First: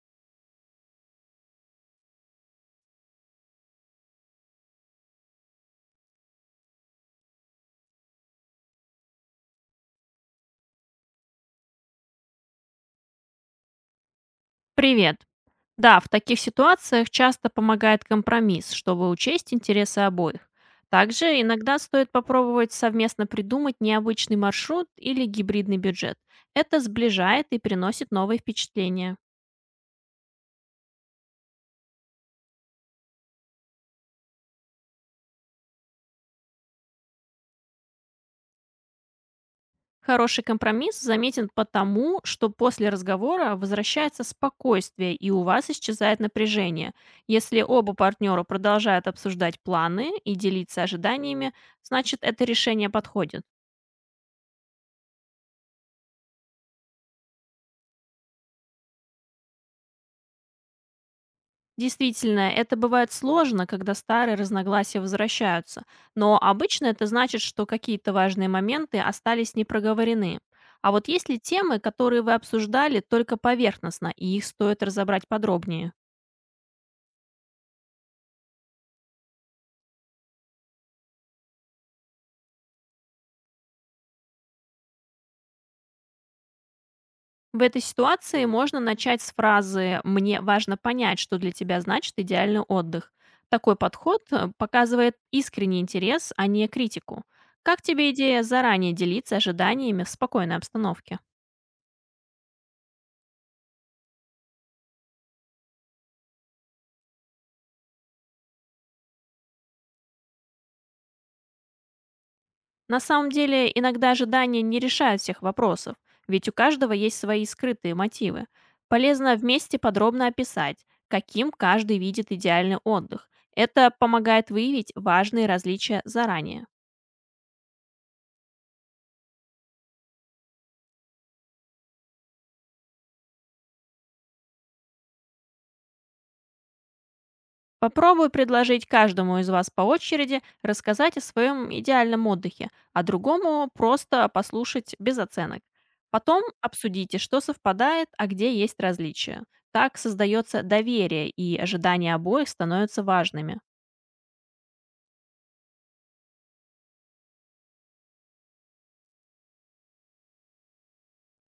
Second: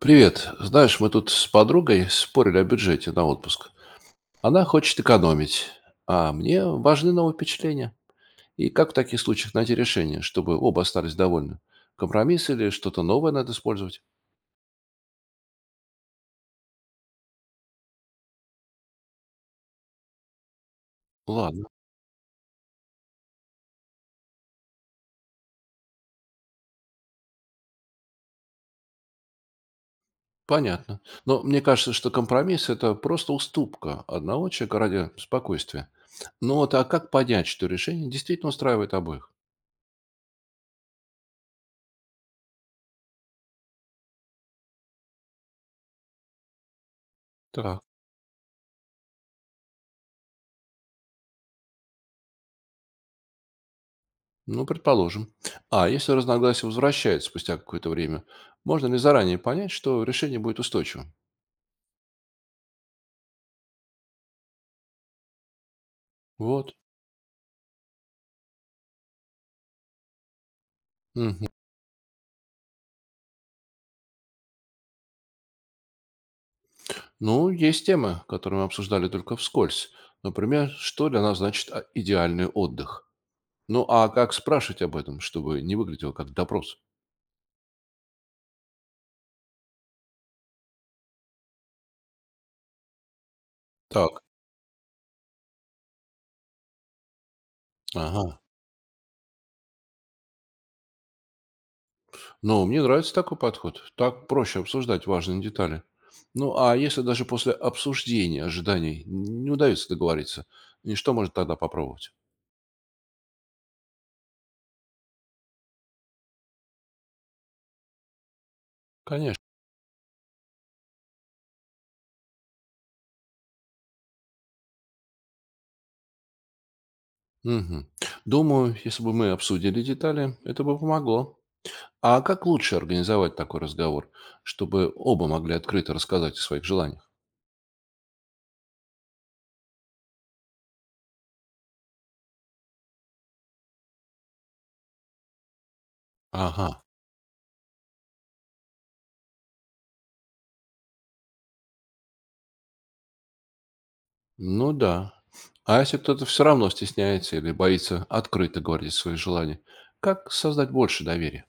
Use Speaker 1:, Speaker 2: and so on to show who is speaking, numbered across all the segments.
Speaker 1: Привет. Знаешь, мы тут с подругой спорили о бюджете на отпуск. Она хочет экономить, а мне важны новые впечатления. И как в таких случаях найти решение, чтобы оба остались довольны? Компромисс или что-то новое надо использовать?
Speaker 2: Привет. Да, в таких ситуациях часто помогает компромисс, чтобы учесть интересы обоих. Также
Speaker 1: Ладно,
Speaker 2: иногда стоит попробовать совместно придумать необычный маршрут или гибридный бюджет. Это сближает и приносит новые впечатления.
Speaker 1: понятно. Но мне кажется, что компромисс– это просто уступка одного человека ради спокойствия. Ну вот, а как понять, что решение действительно устраивает обоих?
Speaker 2: Хороший компромисс заметен потому, что после разговора возвращается спокойствие и у вас исчезает напряжение. Если
Speaker 1: Так.
Speaker 2: оба партнера продолжают обсуждать планы и делиться ожиданиями, значит это решение подходит.
Speaker 1: Ну, предположим. А если разногласие возвращается спустя какое-то время, можно ли заранее понять, что решение будет устойчивым?
Speaker 2: Действительно, это бывает сложно, когда старые разногласия возвращаются, но
Speaker 1: Вот.
Speaker 2: обычно это значит, что какие-то важные моменты остались не проговорены. А вот есть ли
Speaker 1: Мгм.
Speaker 2: темы, которые вы обсуждали только поверхностно, и их стоит разобрать подробнее?
Speaker 1: Ну, есть темы, которые мы обсуждали только вскользь. Например, что для нас значит идеальный отдых? Ну, а как спрашивать об этом, чтобы не выглядело как допрос?
Speaker 2: В этой ситуации можно начать с фразы «мне важно понять, что для тебя значит идеальный отдых». Такой подход
Speaker 1: Так.
Speaker 2: показывает искренний интерес, а не критику. Как тебе
Speaker 1: Ага.
Speaker 2: идея заранее делиться ожиданиями в спокойной обстановке?
Speaker 1: Ну, мне нравится такой подход. Так проще обсуждать важные детали. Ну, а если даже после обсуждения ожиданий не удается договориться, и что можно тогда попробовать?
Speaker 2: На самом деле, иногда ожидания не решают всех вопросов, ведь у каждого есть свои скрытые мотивы. Полезно
Speaker 1: Конечно.
Speaker 2: вместе подробно описать, каким каждый видит идеальный отдых. Это помогает выявить важные различия заранее.
Speaker 1: Мгм. Думаю, если бы мы обсудили детали, это бы помогло. А как лучше организовать такой разговор, чтобы оба могли открыто рассказать о своих желаниях?
Speaker 2: Попробуй предложить каждому из вас по очереди рассказать о своем идеальном отдыхе, а другому просто послушать без оценок. Потом
Speaker 1: Ага.
Speaker 2: обсудите, что совпадает, а где есть различия. Так создается доверие, и ожидания обоих становятся важными.
Speaker 1: Ну да. А если кто-то все равно стесняется или боится открыто говорить свои желания, как создать больше доверия?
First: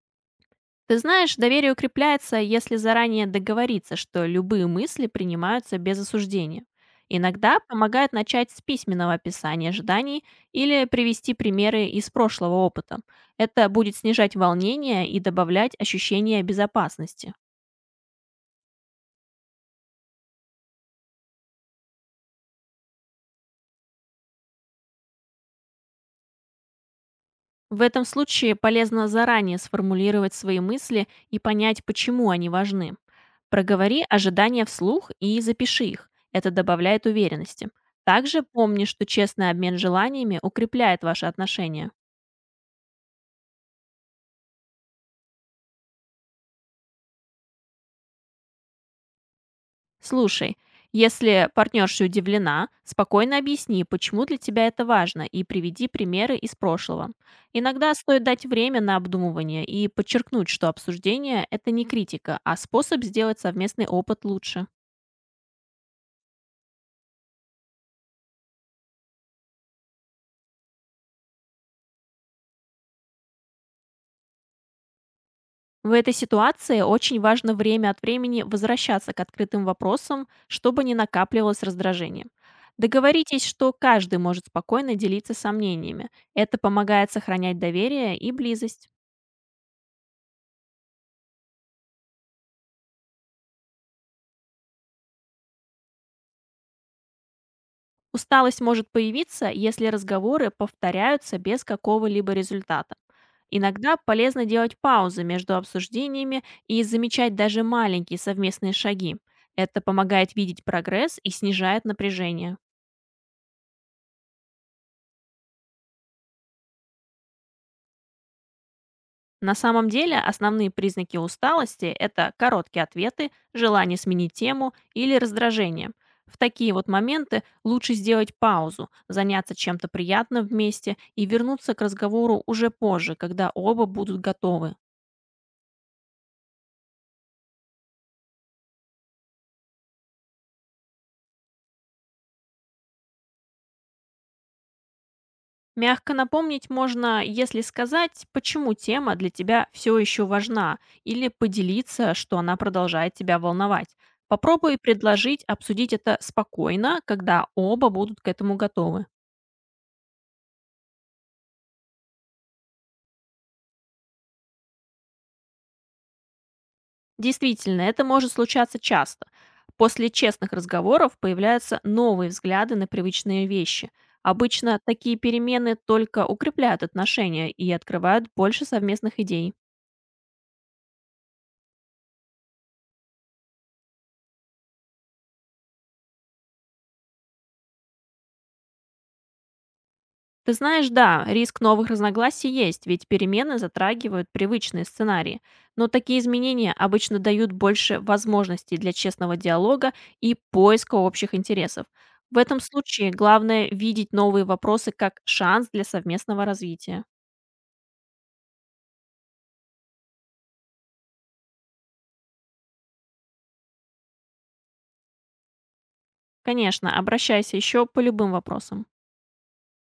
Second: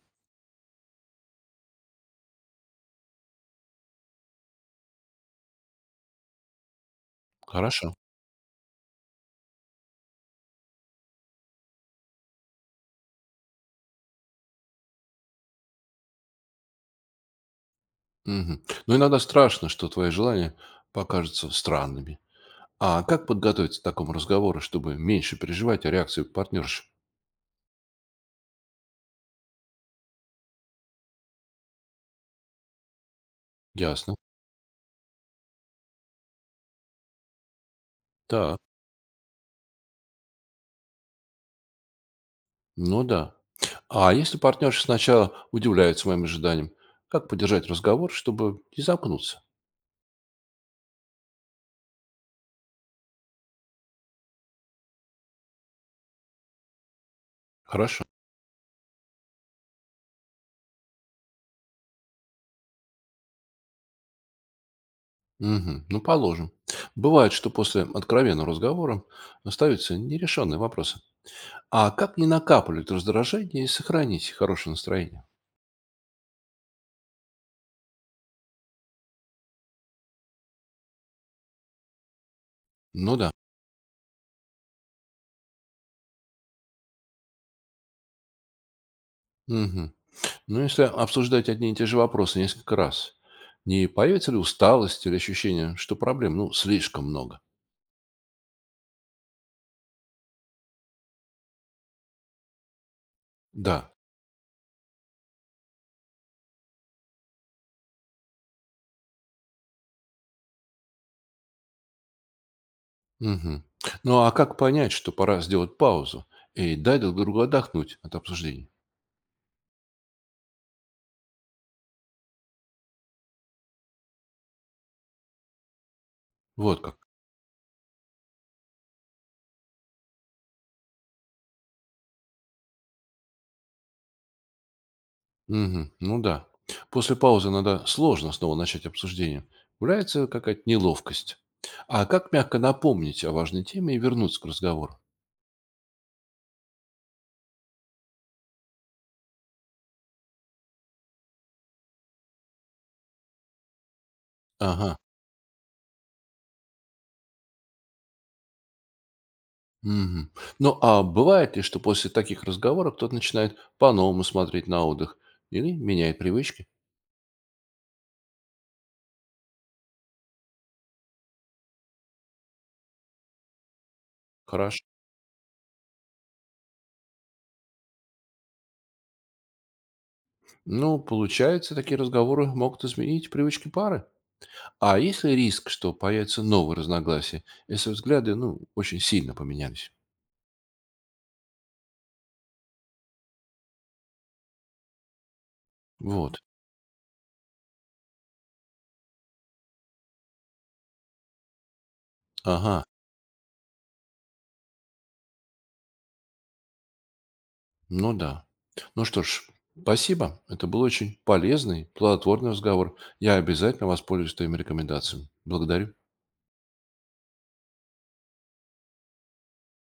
Speaker 2: Ты знаешь, доверие укрепляется, если заранее договориться, что любые мысли принимаются без осуждения. Иногда
Speaker 1: Хорошо.
Speaker 2: помогает начать с письменного описания ожиданий или привести примеры из прошлого опыта. Это будет снижать волнение и добавлять ощущение безопасности.
Speaker 1: Мгм. Но иногда страшно, что твои желания покажутся странными. А как подготовиться к такому разговору, чтобы меньше переживать о реакции партнерши?
Speaker 2: В этом случае полезно заранее сформулировать свои мысли и понять, почему они важны. Проговори
Speaker 1: Ясно.
Speaker 2: ожидания вслух и запиши их. Это добавляет уверенности. Также
Speaker 1: Так.
Speaker 2: помни, что честный обмен желаниями укрепляет ваши отношения.
Speaker 1: Ну да. А если партнерша сначала удивляется моим ожиданиям, как поддержать разговор, чтобы не замкнуться?
Speaker 2: Слушай, если партнерша удивлена, спокойно объясни, почему для тебя это важно, и приведи примеры из прошлого. Иногда
Speaker 1: Хорошо.
Speaker 2: стоит дать время на обдумывание и подчеркнуть, что обсуждение– это не критика, а способ сделать совместный опыт лучше.
Speaker 1: Мгм. Ну, положим. Бывает, что после откровенного разговора остаются нерешенные вопросы. А как не накапливать раздражение и сохранить хорошее настроение?
Speaker 2: В этой ситуации очень важно время от времени возвращаться к открытым вопросам, чтобы не накапливалось раздражение.
Speaker 1: Ну да.
Speaker 2: Договоритесь, что каждый может спокойно делиться сомнениями. Это помогает сохранять доверие и близость.
Speaker 1: Мгм. Ну, если обсуждать одни и те же вопросы несколько раз, не появится ли усталость или ощущение, что проблем, ну, слишком много?
Speaker 2: Усталость может появиться, если разговоры повторяются без какого-либо результата.
Speaker 1: Да.
Speaker 2: Иногда полезно делать паузы между обсуждениями и замечать даже маленькие совместные шаги. Это помогает видеть прогресс и снижает напряжение.
Speaker 1: Мгм. Ну а как понять, что пора сделать паузу и дать друг другу отдохнуть от обсуждений?
Speaker 2: На самом деле основные признаки усталости– это короткие ответы, желание сменить тему или раздражение. В такие
Speaker 1: Вот
Speaker 2: вот
Speaker 1: как.
Speaker 2: моменты лучше сделать паузу, заняться чем-то приятным вместе и вернуться к разговору уже позже, когда оба будут готовы.
Speaker 1: Мгм. Ну да. После паузы надо сложно снова начать обсуждение. Появляется какая-то неловкость. А как мягко напомнить о важной теме и вернуться к разговору?
Speaker 2: Мягко напомнить можно, если сказать, почему тема для тебя все еще важна, или поделиться, что она продолжает тебя волновать. Попробуй
Speaker 1: Ага.
Speaker 2: предложить обсудить это спокойно, когда оба будут к этому готовы.
Speaker 1: Мгм. Ну а бывает ли, что после таких разговоров кто-то начинает по-новому смотреть на отдых или меняет привычки?
Speaker 2: Действительно, это может случаться часто. После честных разговоров появляются новые взгляды на привычные вещи. Обычно
Speaker 1: Хорошо.
Speaker 2: такие перемены только укрепляют отношения и открывают больше совместных идей.
Speaker 1: Ну, получается, такие разговоры могут изменить привычки пары. А есть ли риск, что появятся новые разногласия, если взгляды, ну, очень сильно поменялись?
Speaker 2: Ты знаешь, да, риск новых разногласий есть, ведь перемены затрагивают привычные сценарии. Но такие
Speaker 1: Вот.
Speaker 2: изменения обычно дают больше возможностей для честного диалога и поиска общих интересов. В этом
Speaker 1: Ага.
Speaker 2: случае главное видеть новые вопросы как шанс для совместного развития.
Speaker 1: Ну да. Ну что ж, спасибо. Это был очень полезный, плодотворный разговор. Я обязательно воспользуюсь твоими рекомендациями. Благодарю.
Speaker 2: Конечно, обращайся еще по любым вопросам.